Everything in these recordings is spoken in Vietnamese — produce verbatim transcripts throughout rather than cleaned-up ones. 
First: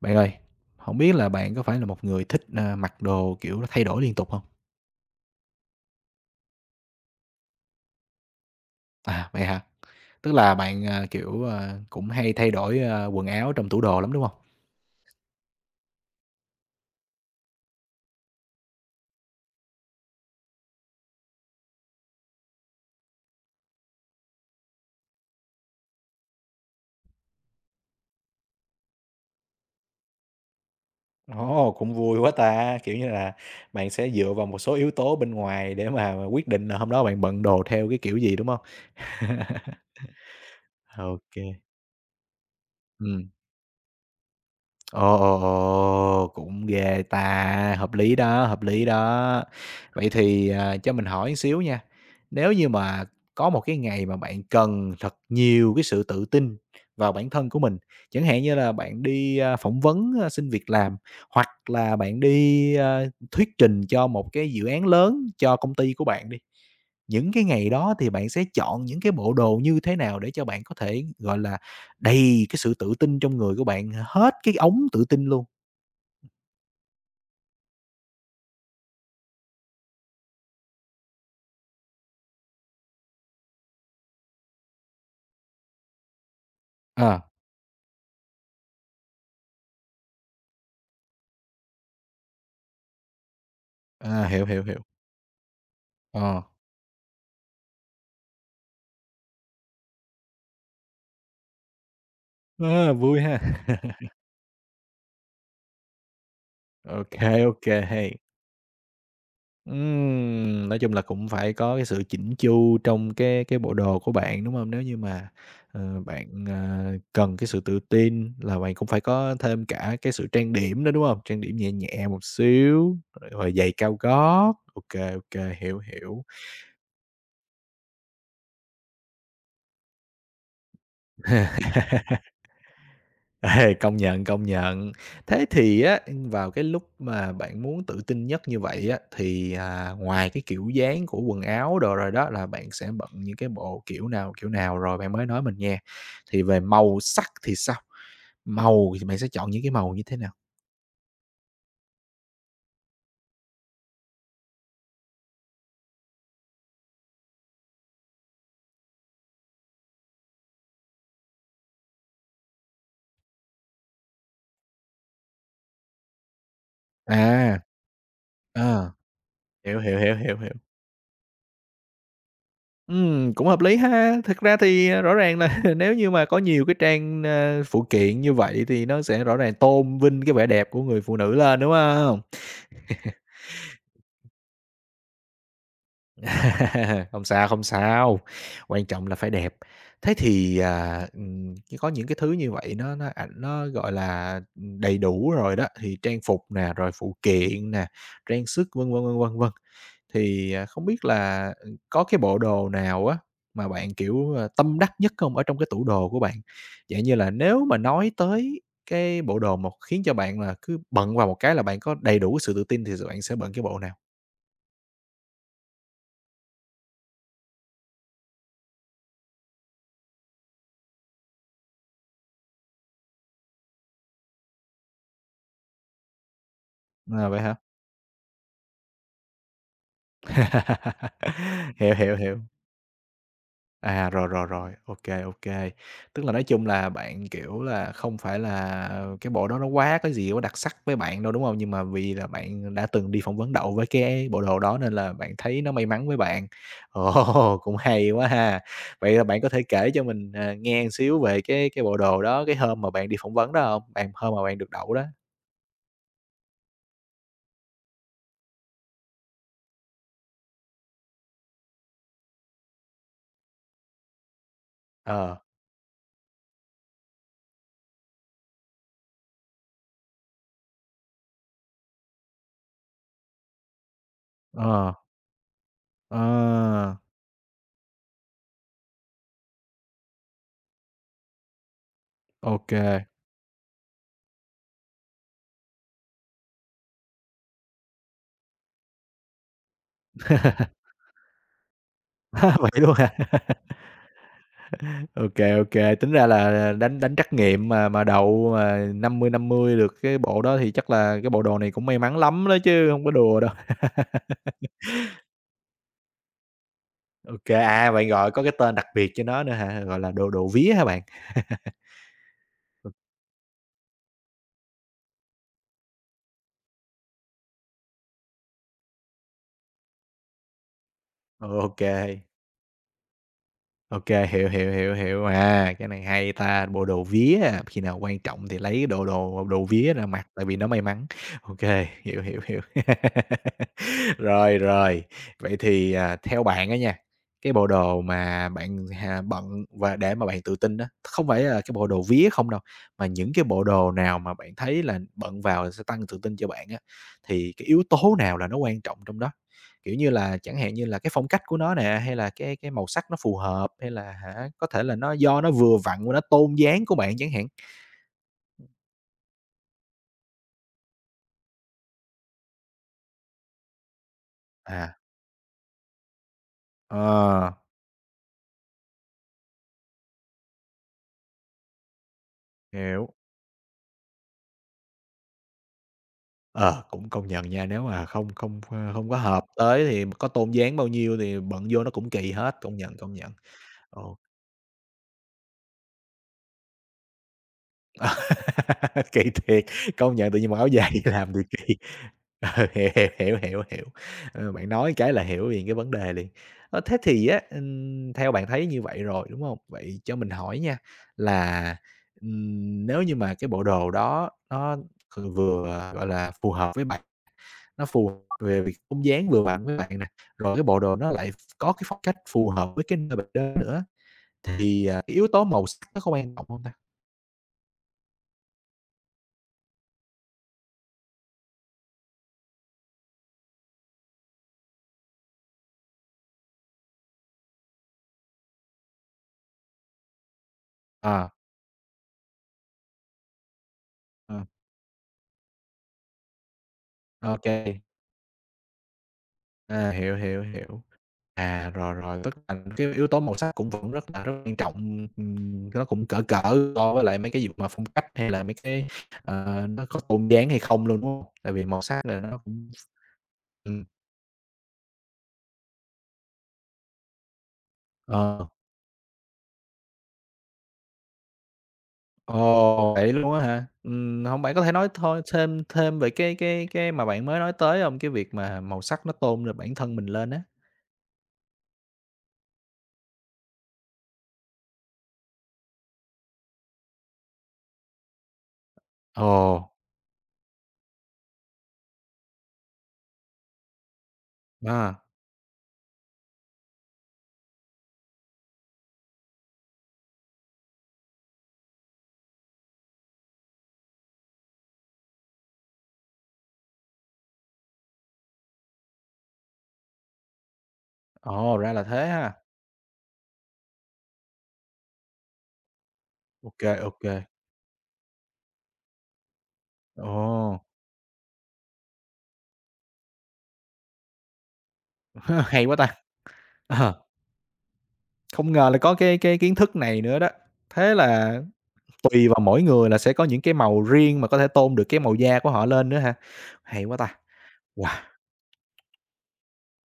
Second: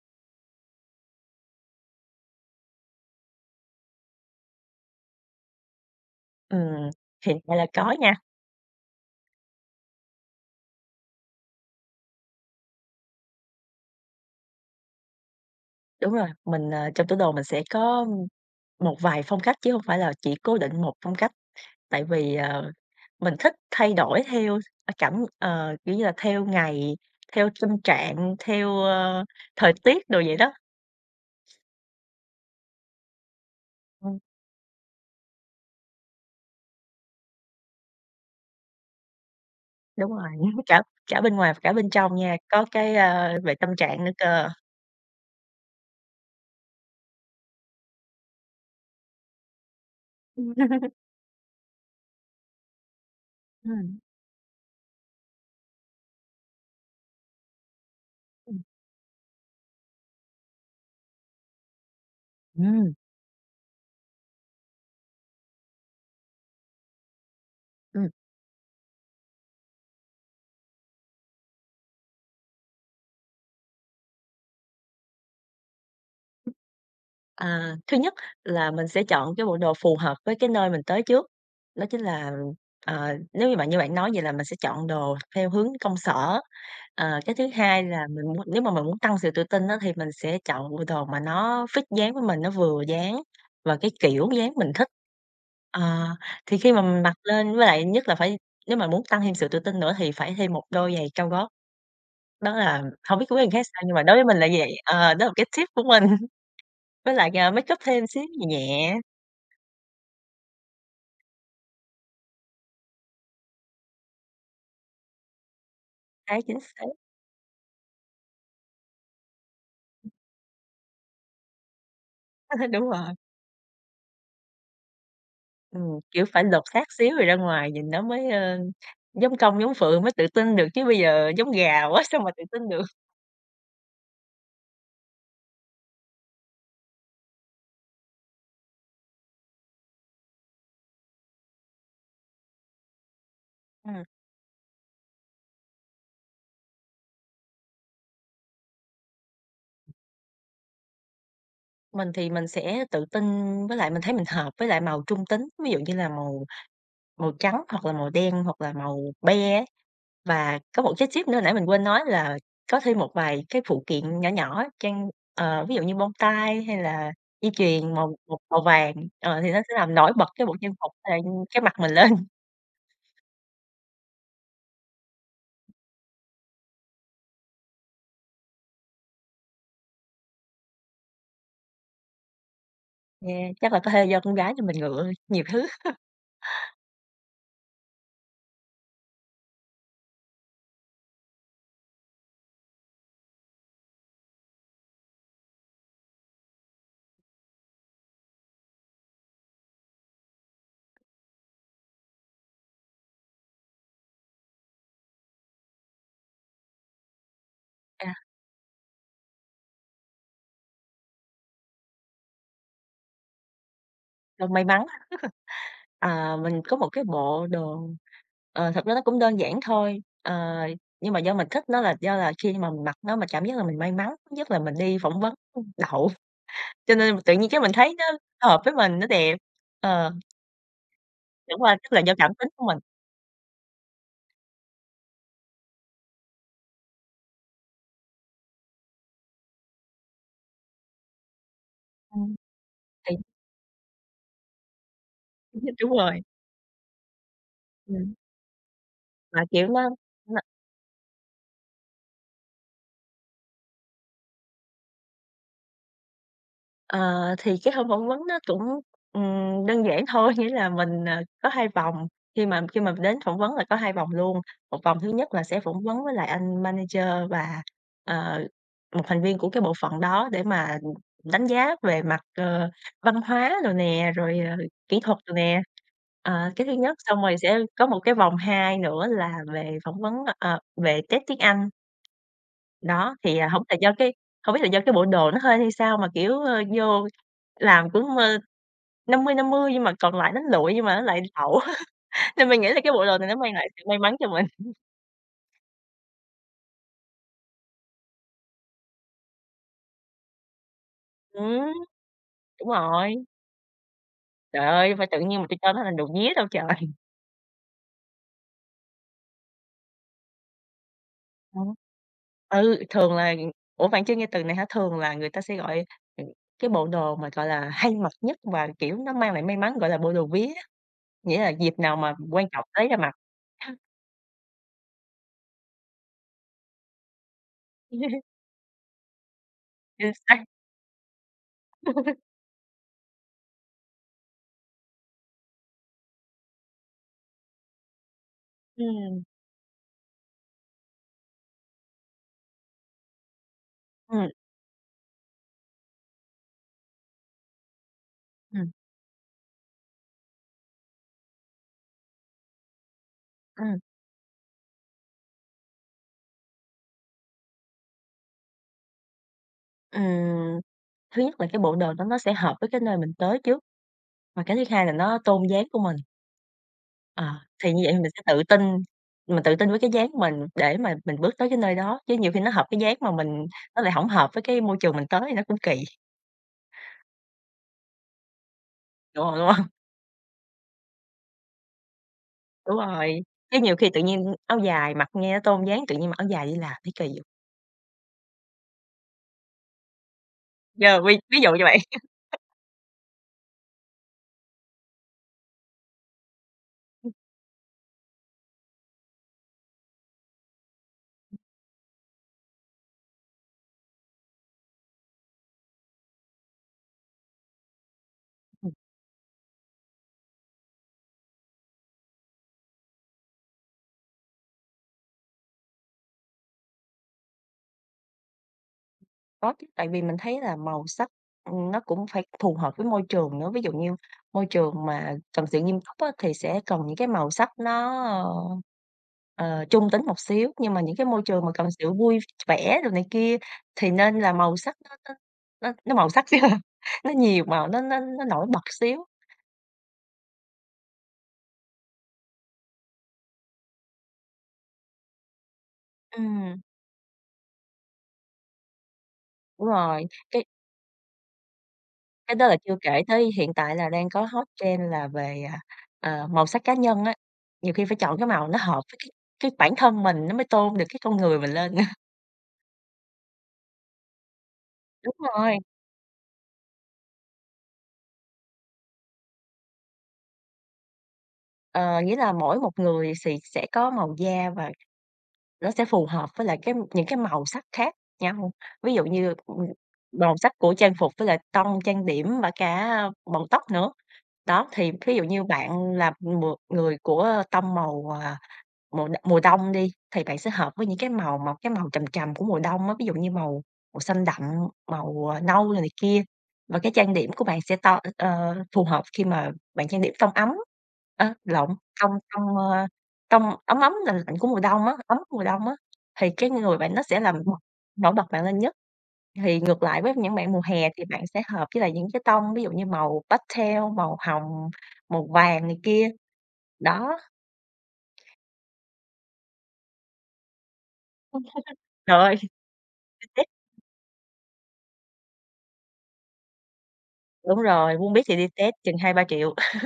Bạn ơi, không biết là bạn có phải là một người thích, ờ, mặc đồ, kiểu, nó thay đổi liên tục không? Ừm, hiện tại là có nha, À, vậy hả? Tức là bạn, à, kiểu, à, cũng hay thay đổi, a, quần áo trong tủ đồ lắm, đúng không? đúng rồi, mình, ờ, trong tủ đồ mình sẽ có một vài phong cách chứ không phải là chỉ cố định một phong cách, tại vì, ờ, mình thích thay đổi theo cảm ờ, kiểu như là, theo ngày, theo tâm trạng, theo, ơ, thời tiết đồ vậy đó. Ồ, cũng vui quá ta! Kiểu như là, bạn sẽ Ừm, dựa vào một số yếu tố bên ngoài để mà quyết định là hôm đó bạn bận đồ theo cái kiểu gì, đúng không? đúng rồi, cả cả OK bên kê. ngoài và cả bên trong nha, có cái, a, về tâm trạng nữa cơ. Ồ, ồ, ồ, cũng ghê ta, hợp lý đó, hợp lý đó. Vậy thì, à, cho mình hỏi một xíu nha, nếu như mà có một Ừm. cái Ừm, ngày mà bạn cần thật nhiều cái sự tự tin vào bản thân của mình, chẳng hạn như ừm. là bạn đi, a, phỏng vấn, a, xin việc làm, hoặc là bạn đi, a, thuyết trình cho một cái dự án lớn cho công ty của bạn đi, những cái ngày đó thì bạn sẽ chọn những cái bộ đồ như thế nào để cho bạn có thể, gọi là đầy cái sự tự tin trong người của bạn hết cái ống tự tin luôn. À, thứ nhất là mình sẽ chọn cái bộ đồ phù hợp với cái nơi mình tới trước, đó chính là, ờ, nếu như bạn như bạn nói vậy là mình sẽ chọn đồ theo hướng công sở. Ờ, Ờ. cái thứ hai là mình muốn nếu mà mình muốn tăng sự tự tin đó thì mình sẽ chọn bộ đồ mà nó fit dáng với mình, nó vừa dáng và cái À, kiểu hiểu, dáng hiểu, mình hiểu. thích. Ờ, Ờ. thì khi mà mình mặc lên với lại nhất là phải nếu mà muốn tăng thêm sự tự tin nữa thì phải thêm một đôi giày cao gót, đó là Ờ, không vui biết với ha. người khác sao nhưng mà đối với mình là vậy, ờ, đó là một cái tip của mình. Với OK, lại, à, OK, make up thêm hay. xíu nhẹ nhẹ, Ừm, nói chung là cũng phải có cái sự chỉnh chu trong cái cái bộ đồ của bạn, đúng không? Nếu như mà, ờ, đấy, bạn, chính xác, ờ, cần cái sự tự tin là bạn cũng phải có thêm cả cái sự trang điểm đó, đúng không? Trang điểm nhẹ nhẹ một đúng xíu, rồi, rồi rồi giày cao gót. OK, OK, hiểu, ừm, hiểu. kiểu, phải lột xác xíu rồi ra ngoài nhìn nó mới, ơ, giống công giống phượng mới tự tin được, chứ bây giờ giống gà quá sao mà tự tin được. Ê, công nhận, công nhận. Thế thì á, vào cái lúc mà bạn muốn tự tin nhất như vậy á, thì, à, ngoài cái kiểu dáng của quần áo đồ rồi đó là bạn sẽ bận những cái bộ Ừm, kiểu nào, kiểu nào rồi bạn mới nói mình nghe. Thì về màu sắc thì sao? Màu thì bạn sẽ chọn những cái màu như thế nào? mình thì mình sẽ tự tin với lại mình thấy mình hợp với lại màu trung tính, ví dụ như là màu màu trắng hoặc là màu đen hoặc là màu be á. Và có một cái tip nữa nãy mình quên nói là có thêm một vài cái phụ kiện nhỏ nhỏ trang ờ, ví dụ như bông tai hay là dây À, chuyền màu một màu ờ, vàng, ờ, thì nó sẽ hiểu, làm hiểu, nổi hiểu, bật hiểu, cái hiểu. bộ trang phục hay cái mặt mình lên. Ừm, cũng hợp lý ha. Thực ra thì, à, rõ ràng là nếu như mà có nhiều cái trang, a, phụ kiện như vậy thì nó sẽ rõ ràng tôn vinh cái vẻ đẹp của người phụ nữ lên, đúng không? Yeah, chắc là có thể do con gái cho mình ngựa nhiều thứ, Không sao, không sao, quan trọng là phải đẹp. Thế thì, à, ừm, cái có những cái thứ như vậy nó nó ảnh nó, gọi là, đầy đủ rồi đó, thì trang phục nè, rồi phụ kiện nè, trang sức, vân vân, vân vân, vân. Thì, à, không biết là, ừ, có cái bộ đồ nào á mà bạn, kiểu, ờ, tâm đắc nhất không ở trong cái tủ đồ của bạn? Dạng như là nếu mà à, nói tới cái bộ đồ mà khiến cho bạn là cứ bận vào một cái là bạn có đầy đủ sự tự tin thì bạn sẽ bận cái bộ nào? do may mắn. À, mình có một cái bộ đồ, ờ, thật ra nó cũng đơn giản thôi, ờ, nhưng mà do mình thích nó là do là khi mà mình mặc nó mà cảm giác là mình may mắn, thứ nhất là mình đi phỏng vấn đậu, cho nên À, tự vậy nhiên hả? cái mình thấy nó hợp với mình, nó đẹp. Ờ. Đúng rồi, tức Hiểu, là do hiểu, cảm hiểu. tính của mình. À, rồi, rồi, rồi, OK, OK. Tức là nói chung là bạn, kiểu là, không phải là cái bộ đó nó quá cái gì quá đặc sắc với bạn đâu, đúng không? Nhưng mà vì là Ừm, bạn đã từng thì đi phỏng vấn đậu với cái bộ đồ đó nên là bạn thấy nó may đúng mắn với rồi, bạn. Ồ, cũng hay ừm, quá ha! Vậy là bạn mà, có thể kiểu, nó kể cho mình, nó à, nghe một xíu về cái cái bộ đồ đó, cái hôm mà bạn đi phỏng vấn đó không? Bạn hôm mà bạn được đậu đó. ờ, thì cái hôm phỏng vấn nó cũng, ừm, đơn giản thôi, nghĩa là mình, ờ, có hai vòng, khi mà khi mà đến phỏng vấn là có hai vòng luôn. Một vòng thứ nhất Ờ, là sẽ phỏng vấn với lại anh manager và, ờ, một thành viên của cái bộ phận đó để mà đánh giá về mặt, ờ, văn hóa đồ nè, rồi, ờ, ờ, kỹ thuật đồ nè. ờ, Ờ, cái thứ nhất, xong rồi sẽ có một cái vòng hai nữa là về phỏng vấn, ờ, về test tiếng Anh. ô. Đó, thì, à, hổng biết là do cái hổng biết là do cái bộ đồ nó hơi hay sao mà, kiểu, ơ, vô làm cũng, ơ, năm mươi năm mươi nhưng mà còn lại nó lụi nhưng mà nó lại lẩu, nên mình nghĩ Vậy là cái luôn bộ hả? đồ này nó mang lại sự may mắn cho mình. OK, OK, tính ra là đánh đánh trắc nghiệm mà mà đậu mà năm mươi năm mươi được cái bộ đó thì chắc là cái bộ đồ này Ừm, cũng may mắn lắm đó đúng chứ không có rồi. đùa đâu. Trời ơi, phải tự nhiên mà tôi cho nó thành đồ nhía đâu trời. OK, à, bạn gọi có cái tên đặc biệt cho nó nữa hả? Gọi là đồ đồ vía hả bạn? Ừm. Ừ, thường là ủa, bạn chưa nghe từ này hả? Thường là người ta sẽ gọi, ừm, cái bộ đồ mà, gọi là, hay mặc nhất và, kiểu, nó mang lại may mắn gọi là bộ đồ vía, á, nghĩa là dịp OK, nào mà quan trọng lấy ra mặc. OK, hiểu, hiểu, hiểu, hiểu, à, cái này hay ta, bộ đồ vía à, khi nào quan trọng thì lấy đồ đồ đồ vía ra Chính mặc xác. tại vì nó may mắn. OK hiểu, hiểu, hiểu. Rồi, rồi, vậy thì, à, theo bạn á nha, cái bộ đồ mà bạn Ừm, hà bận và để mà bạn tự tin đó không phải là cái bộ đồ vía không đâu, mà những cái bộ đồ nào ừm. mà bạn thấy là bận vào sẽ tăng tự tin cho bạn á, thì cái yếu tố nào là nó Ừm, quan trọng trong đó? Kiểu như là, chẳng hạn như là cái phong cách của nó nè, hay là cái cái màu sắc nó phù hợp, ừm, hay là hả, có thể là nó do nó vừa vặn và nó tôn dáng của bạn chẳng hạn. ừm, thứ nhất là cái bộ đồ đó nó sẽ hợp với cái nơi mình tới trước, và cái thứ hai là À, nó tôn dáng của mình. Ờ, ờ, thì như vậy thì mình sẽ tự tin, mình tự tin với cái dáng mình để mà mình bước tới cái nơi đó, chứ nhiều khi nó hợp cái dáng mà hiểu. mình nó lại hổng hợp với cái môi trường mình tới thì nó cũng kỳ, Ờ, cũng công nhận nha, nếu mà không không, ơ, không có đúng hông, hợp đúng hông? tới thì có tôn dáng bao nhiêu thì bận vô nó cũng kỳ hết, Đúng công nhận, công rồi, nhận. chứ nhiều khi tự Ồ, nhiên áo dài mặc nghe nó tôn dáng, tự nhiên mặc áo dài đi làm thấy kỳ vậy. kỳ thiệt, công nhận tự nhiên mặc áo Giờ dài ví làm ví thì dụ như kỳ. vậy. Ờ, hiểu, hiểu, hiểu, hiểu, hiểu. Ờ, bạn nói cái là hiểu liền cái vấn đề liền. Ơ, thế thì á, ừm, theo bạn thấy như vậy rồi, đúng không? Vậy cho mình hỏi nha, là, ừm, nếu như mà cái bộ đồ đó nó kh vừa, gọi là, phù hợp với bạn, nó phù hợp về việc vóc dáng vừa vặn với bạn nè, rồi cái bộ đồ nó lại có cái phong cách phù hợp với cái nơi bạn đến nữa, thì, à, cái yếu tố màu sắc nó có quan trọng không ta? Có chứ, tại vì mình thấy là màu sắc, ừm, nó cũng phải phù hợp với môi trường nữa. Ví dụ như môi trường mà cần sự nghiêm túc á, thì sẽ cần những cái màu sắc nó, ờ, ờ, trung tính một xíu, nhưng mà những cái môi Ờ, trường mà cần sự vui vẻ rồi này kia thì nên là ờ, màu sắc nó nó nó nó màu sắc chứ, nó ô. nhiều màu, nó nó nó nổi bật xíu. À, hiểu, hiểu, hiểu. À, rồi, rồi, tức là cái yếu tố màu sắc cũng vẫn rất là rất quan trọng, ừm, nó cũng cỡ Ừm, cỡ so với lại mấy cái việc mà phong cách hay là mấy cái, ờ, đúng nó có rồi, tôn cái dáng hay không luôn, đúng không? Tại vì màu sắc là Cái nó đó là cũng chưa kể tới hiện tại ừm, là đang có hot trend là về, à, ờ, màu sắc cá nhân á, nhiều khi phải chọn cái ờ, màu nó hợp với cái cái bản thân mình nó mới tôn được cái con người mình lên. ồ, vậy luôn á hả? Ừm, hông bạn có thể nói Đúng thôi rồi, thêm thêm về cái cái cái mà bạn mới nói tới không? Cái việc mà màu sắc nó tôn lên bản thân mình lên á. ờ, nghĩa là mỗi một người xì sẽ có màu da và nó sẽ phù hợp với lại cái những cái màu sắc khác nhau. Ví dụ Ồ, như, ừm, màu sắc của trang phục với lại tông trang điểm và cả bọng tóc nữa. Đó, thì à, ví dụ như bạn là một người của tông màu, à, mùa đ mùa đông đi, thì bạn sẽ hợp với những cái màu mà cái màu trầm trầm của mùa đông á, ví dụ như màu màu xanh đậm, màu, à, nâu rồi này kia, và cái trang điểm của bạn sẽ to ờ, phù hợp khi mà bạn trang điểm tông ấm, ơ, ồ, lộn, ra là thế tông ha. tông, ơ, tông ấm ấm, lạnh lạnh của mùa đông á, ấm của mùa đông á, thì cái OK, người bạn nó OK, sẽ ô. làm bật nổi bật bạn lên nhất. Thì ngược lại với những bạn Ồ, mùa hè thì bạn sẽ hợp với lại những cái tông ví dụ như màu pastel, màu hồng, màu hay vàng quá này ta! kia, Ờ. đó. Không ngờ là có cái cái kiến thức này nữa đó. Thế là Trời tùy ơi, vào đi mỗi người là sẽ có những Tết cái màu riêng mà có thể tôn được cái màu da của họ lên nữa hả? Hay quá ta! đúng Wow! rồi, Moonbeam thì đi Tết chừng hai ba triệu.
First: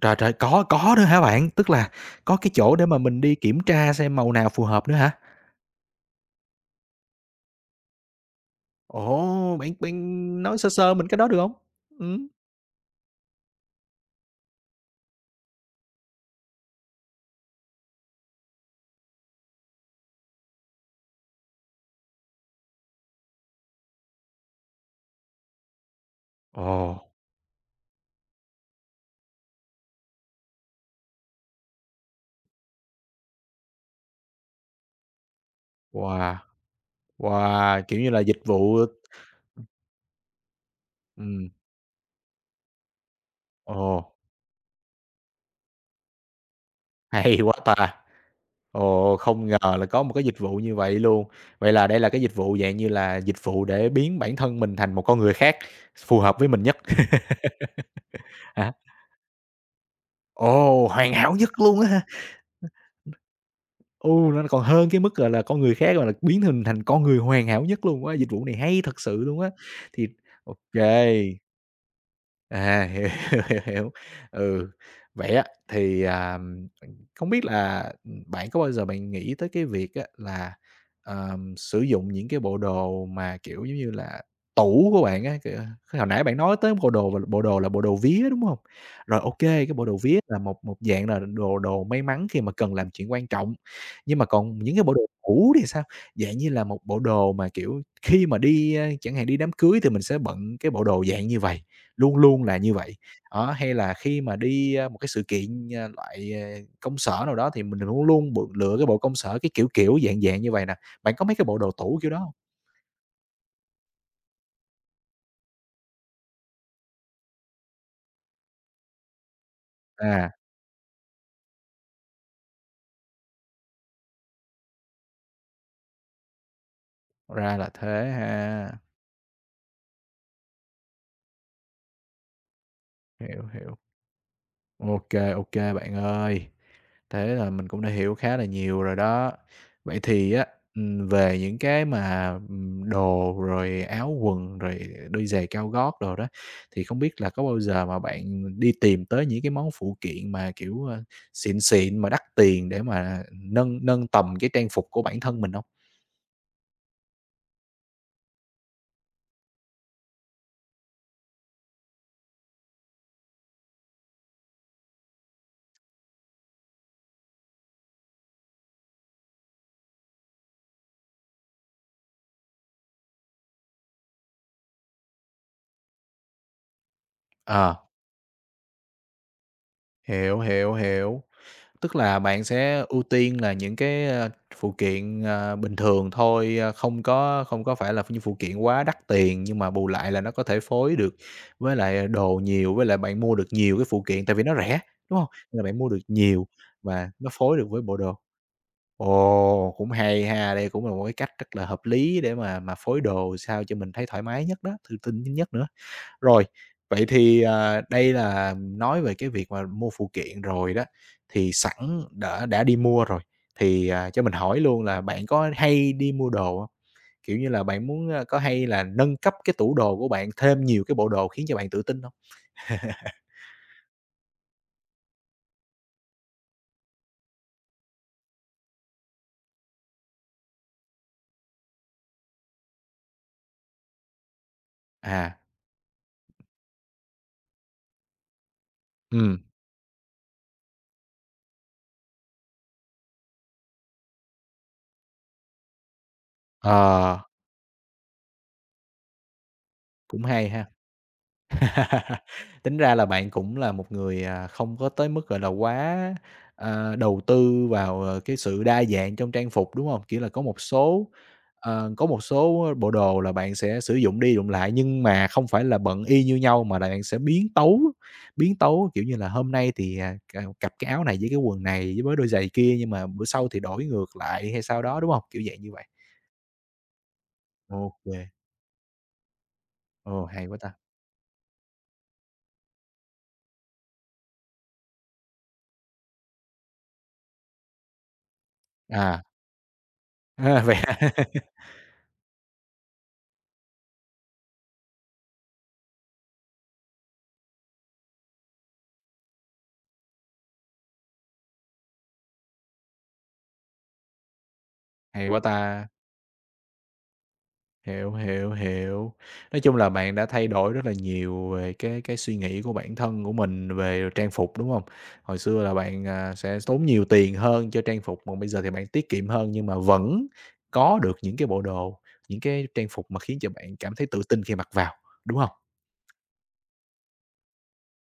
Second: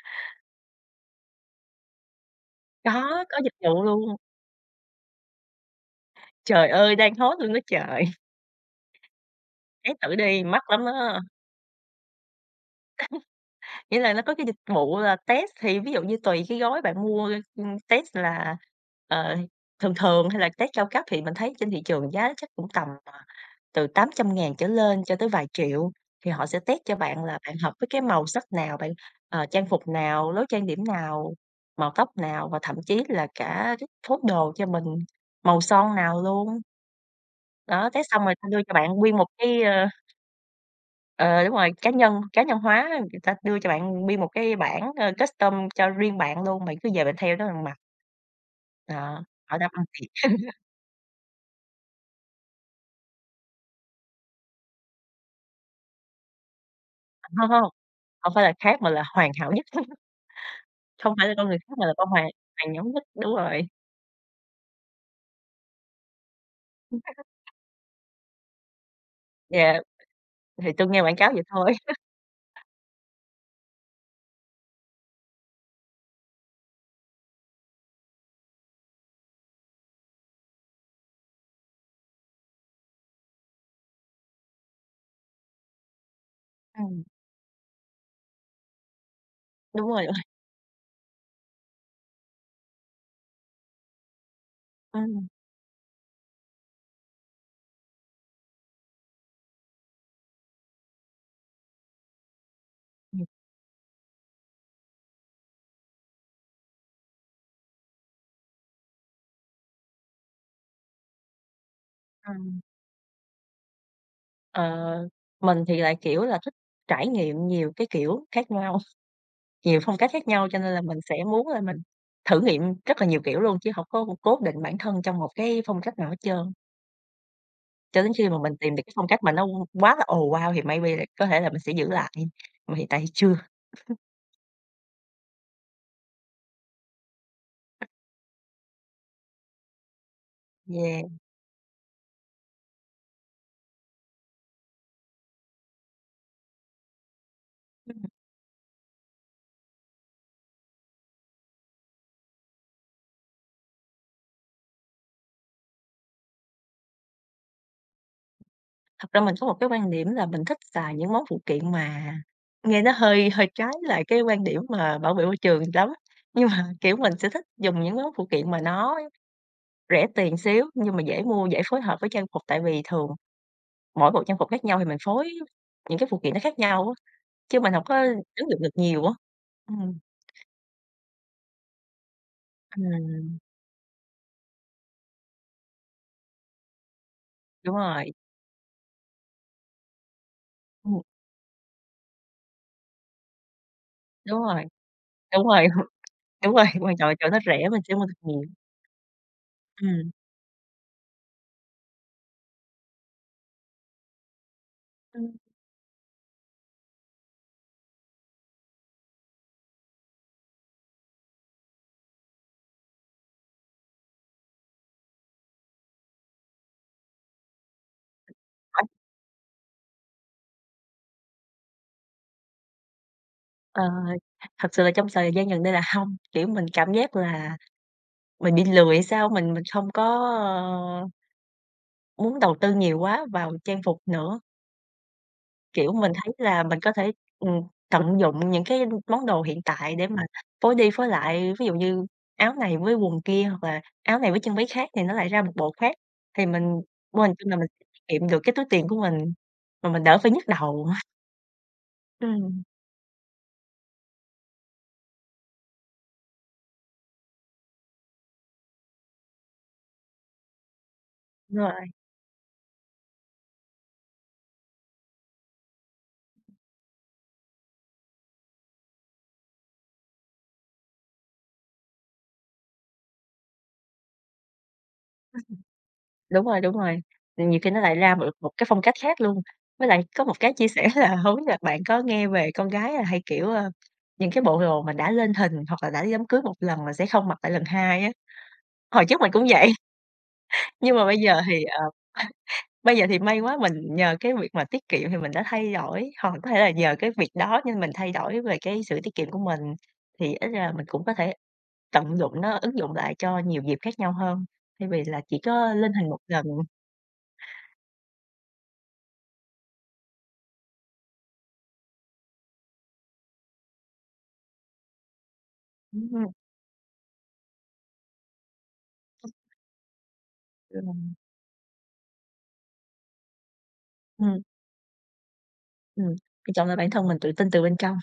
Trời, trời, có có nữa hả bạn? Tức là có cái chỗ để mà mình Có, đi có dịch kiểm vụ tra luôn. xem màu nào phù hợp nữa hả? Trời ơi, đang hot luôn đó trời, Ồ, bạn bạn test thử đi, nói sơ mắc lắm sơ mình cái á. đó được không? Ừm. Nghĩa là nó có cái dịch vụ là test thì ví dụ như tùy cái gói bạn mua, ừm, test là, ờ, thường thường hay là test cao cấp thì mình thấy trên thị trường giá chắc cũng tầm, ờ từ tám trăm ngàn trở lên cho tới vài triệu, thì họ sẽ test cho Ồ, bạn là bạn hợp với cái màu sắc nào, bạn, ờ, trang phục nào, lối trang điểm nào, màu tóc nào và thậm chí là cả cái phác đồ cho mình, màu son nào wow, luôn. wow, Đó, kiểu test như là xong rồi dịch ta đưa cho vụ bạn nguyên một cái, ơ ờ, ừm, đúng rồi, cá nhân cá nhân hóa, người ta đưa cho ồ. bạn nguyên một cái bảng, ơ, custom cho riêng bạn luôn, bạn cứ về bạn theo Hay đó quá bạn mặc. ta! Ồ, Đó, không hỏi ngờ đáp ăn là có thiệt, một cái dịch vụ như vậy luôn. Vậy là đây là cái dịch vụ dạng như là dịch vụ để biến bản thân mình thành một con người khác, phù hợp với mình nhất không hông, phải là hả? khác mà là hoàn hảo nhất. Ồ, hoàn Không phải là hảo con nhất người khác luôn mà á là hả? con hoàng hoàng nhóm vít, đúng rồi. Ừ, nó còn hơn cái mức, gọi là, con người khác, mà là, biến mình thành con người hoàn hảo nhất luôn á, dịch vụ này hay thật sự luôn á. Yeah, Thì OK. thì tui nghe quảng cáo vậy thôi. À, hiểu, hiểu, hiểu, hiểu. Ừ, vậy á thì, à, không biết là, bạn có bao giờ bạn nghĩ tới cái việc á là, ờm, sử dụng những cái bộ đồ mà, kiểu, giống như là, tủ của bạn á, kiểu, hồi nãy bạn nói tới bộ Ừm, đồ và bộ đồ là bộ đồ vía, đúng không? Rồi, OK, cái bộ đúng đồ rồi, đúng vía rồi. là một một dạng là đồ đồ may mắn khi mà cần làm chuyện quan trọng, nhưng mà còn những cái bộ đồ Ừm, cũ thì sao? Dạng như là một bộ đồ mà, kiểu khi mà đi, a, chẳng hạn đi đám cưới thì mình sẽ bận cái bộ đồ dạng như vậy, luôn luôn là như vậy. ừm, Đó, hay là khi mà đi, a, một cái sự kiện, à, loại, à, công sở nào đó thì mình luôn luôn bự lựa cái bộ công sở, cái kiểu kiểu, dạng dạng như vậy nè. Bạn có mấy cái bộ đồ tủ kiểu đó hông? ừm. Ờ, mình thì lại, kiểu là, thích trải nghiệm nhiều cái kiểu khác nhau, nhiều phong cách khác À, nhau cho nên là mình sẽ muốn là mình thử nghiệm rất là nhiều kiểu luôn, chứ hổng có cố định bản thân trong một cái phong cách nào hết trơn. ra là Cho thế đến khi mà mình ha, tìm được cái phong cách mà nó quá là ồ, wow thì maybe là có thể là mình sẽ giữ lại, mà hiện tại thì chưa. hiểu, hiểu. OK, OK, bạn ơi. Thế là mình cũng đã hiểu khá là nhiều rồi đó. Vậy thì á, Yeah. ừm, về những cái mà, ừm, đồ rồi áo quần, rồi đôi giày cao gót đồ đó, thì không biết là có bao giờ mà bạn đi tìm tới những cái món phụ kiện mà, kiểu, ơ, xịn xịn mà đắt tiền để mà nâng nâng tầm cái trang phục của bản thân mình không? Thật ra mình có một cái quan điểm là mình thích xài những món phụ kiện mà nghe nó hơi hơi trái lại cái quan điểm mà bảo vệ môi trường lắm. Nhưng mà, kiểu, mình sẽ thích dùng những món phụ kiện mà nó rẻ tiền xíu, nhưng mà dễ mua, dễ phối hợp với trang phục, tại vì thường mỗi bộ trang phục khác nhau thì mình phối những cái phụ kiện nó khác nhau á, chứ mình Ờ, không có ứng dụng được nhiều á. Ừm, hiểu, hiểu, hiểu. Tức là bạn sẽ ưu ừm, tiên là những cái, ơ, phụ kiện, ờ, bình thường thôi, ơ, không có không có đúng phải là rồi, những phụ kiện quá đắt tiền, nhưng mà bù lại là nó có thể phối ừm, được với lại đồ nhiều, với lại bạn mua được nhiều cái phụ kiện tại đúng vì nó rồi, rẻ, đúng không? đúng Nên là rồi, bạn mua được nhiều đúng rồi, quan trọng và là chỗ nó nó phối được rẻ mình với sẽ bộ mua được đồ. nhiều. Ồ, cũng Ừm, hay ha, đây cũng là một cái cách rất là hợp lý để mà mà phối đồ sao cho mình thấy thoải mái nhất đó, thư tin ừm. nhất nữa. Rồi, vậy thì, à, đây là nói về cái việc mà mua phụ kiện rồi đó, thì sẵn đã đã đi mua rồi, thì, à, cho mình hỏi luôn là bạn có hay đi mua đồ hông? Kiểu như là, bạn muốn, a, có hay là nâng cấp cái tủ đồ của bạn thêm nhiều cái bộ đồ khiến cho bạn tự tin không? Ờ, thật sự là trong thời gian gần đây là không kiểu, mình cảm giác là mình bị lười hay sao, mình mình không có, ờ, muốn đầu tư nhiều quá vào trang phục nữa. À, Kiểu, mình thấy là mình có thể, ừm, tận dụng những cái món ừm, đồ hiện tại để mà phối đi phối lại, ví dụ như áo này với quần kia, hoặc là áo này với chân váy khác thì nó lại ra một bộ khác, thì ờ, mình mình chung là mình tiết kiệm được cái túi tiền của mình, mà mình đỡ cũng phải nhức hay ha. đầu. Ừm, Tính ra là bạn cũng là một người, à, không có tới mức, gọi là, quá, ờ, đầu tư vào, ờ, cái sự đa dạng trong trang phục, đúng không? Kiểu là, có một số, đúng rồi. ờ, có một số bộ đồ là bạn sẽ sử dụng đi dụng lại nhưng mà không phải là bận y như nhau mà là bạn sẽ biến tấu, biến tấu, kiểu như là, hôm nay thì, à, c cặp cái áo này với cái quần này với đôi giày kia nhưng mà bữa sau thì đổi ngược lại hay sao đó, đúng không? Kiểu dạng như vậy. Đúng rồi, đúng rồi, nhiều khi nó lại OK, ra kê. được một cái phong cách khác luôn. Với lại có Ồ, một hay cái quá chia ta! sẻ là hông biết là bạn có nghe về con gái là hay, kiểu, ơ, những cái bộ đồ mà đã lên hình hoặc là đã đi đám cưới một lần là sẽ không mặc lại lần hai á. Hồi trước À, mình cũng vậy, à, vậy. nhưng mà bây giờ thì, ờ, bây giờ thì may quá mình nhờ cái việc mà tiết kiệm thì mình đã thay đổi, hoặc có thể là nhờ cái việc đó nên mình thay đổi về cái sự tiết kiệm của mình, thì ít ra mình cũng có thể tận dụng nó, ứng dụng lại cho nhiều dịp khác nhau hơn, thay vì là Hay chỉ quá có lên ta! hình một lần. Hiểu, hiểu, hiểu. Nói chung là bạn đã thay đổi rất là nhiều về cái cái suy nghĩ của bản thân của mình về trang phục, đúng không? Hồi xưa là bạn, Ừm, à, sẽ tốn nhiều tiền hơn cho trang phục, mà bây giờ thì bạn tiết kiệm hơn nhưng mà vẫn có được những cái bộ đồ, những cái trang phục mà khiến cho bạn cảm thấy tự ừm. tin khi mặc vào, đúng không? Ừm, quan trọng là bản thân mình tự tin từ bên trong,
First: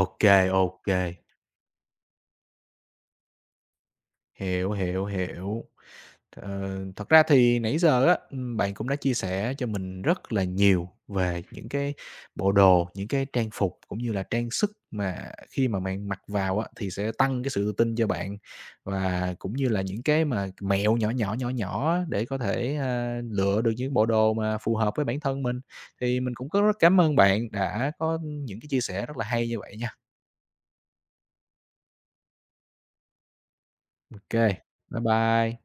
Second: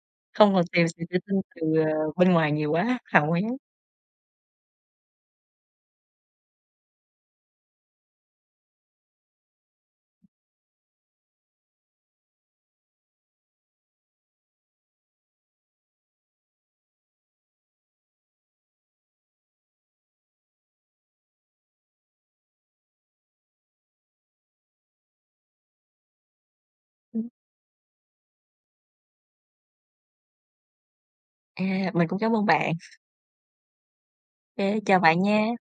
OK, không còn tìm OK, sự tự tin từ, ờ, bên ngoài nhiều quá, hào nhoáng. hiểu, hiểu, hiểu. Ờ, thật ra thì nãy giờ á, ừm, bạn cũng đã chia sẻ cho mình rất là nhiều về những cái bộ đồ, những cái trang phục cũng như là trang sức mà khi mà bạn mặc vào á, thì sẽ tăng cái sự tự tin cho bạn và cũng như là những cái mà mẹo nhỏ nhỏ, nhỏ nhỏ để có thể, a, lựa được những bộ đồ mà phù hợp với bản thân mình. Thì mình cũng có rất cảm ơn Ừm, bạn đã có những cái chia sẻ rất là hay như vậy nha. à, mình cũng cảm ơn bạn. OK, Ô kê, chào bye bạn nha. bye.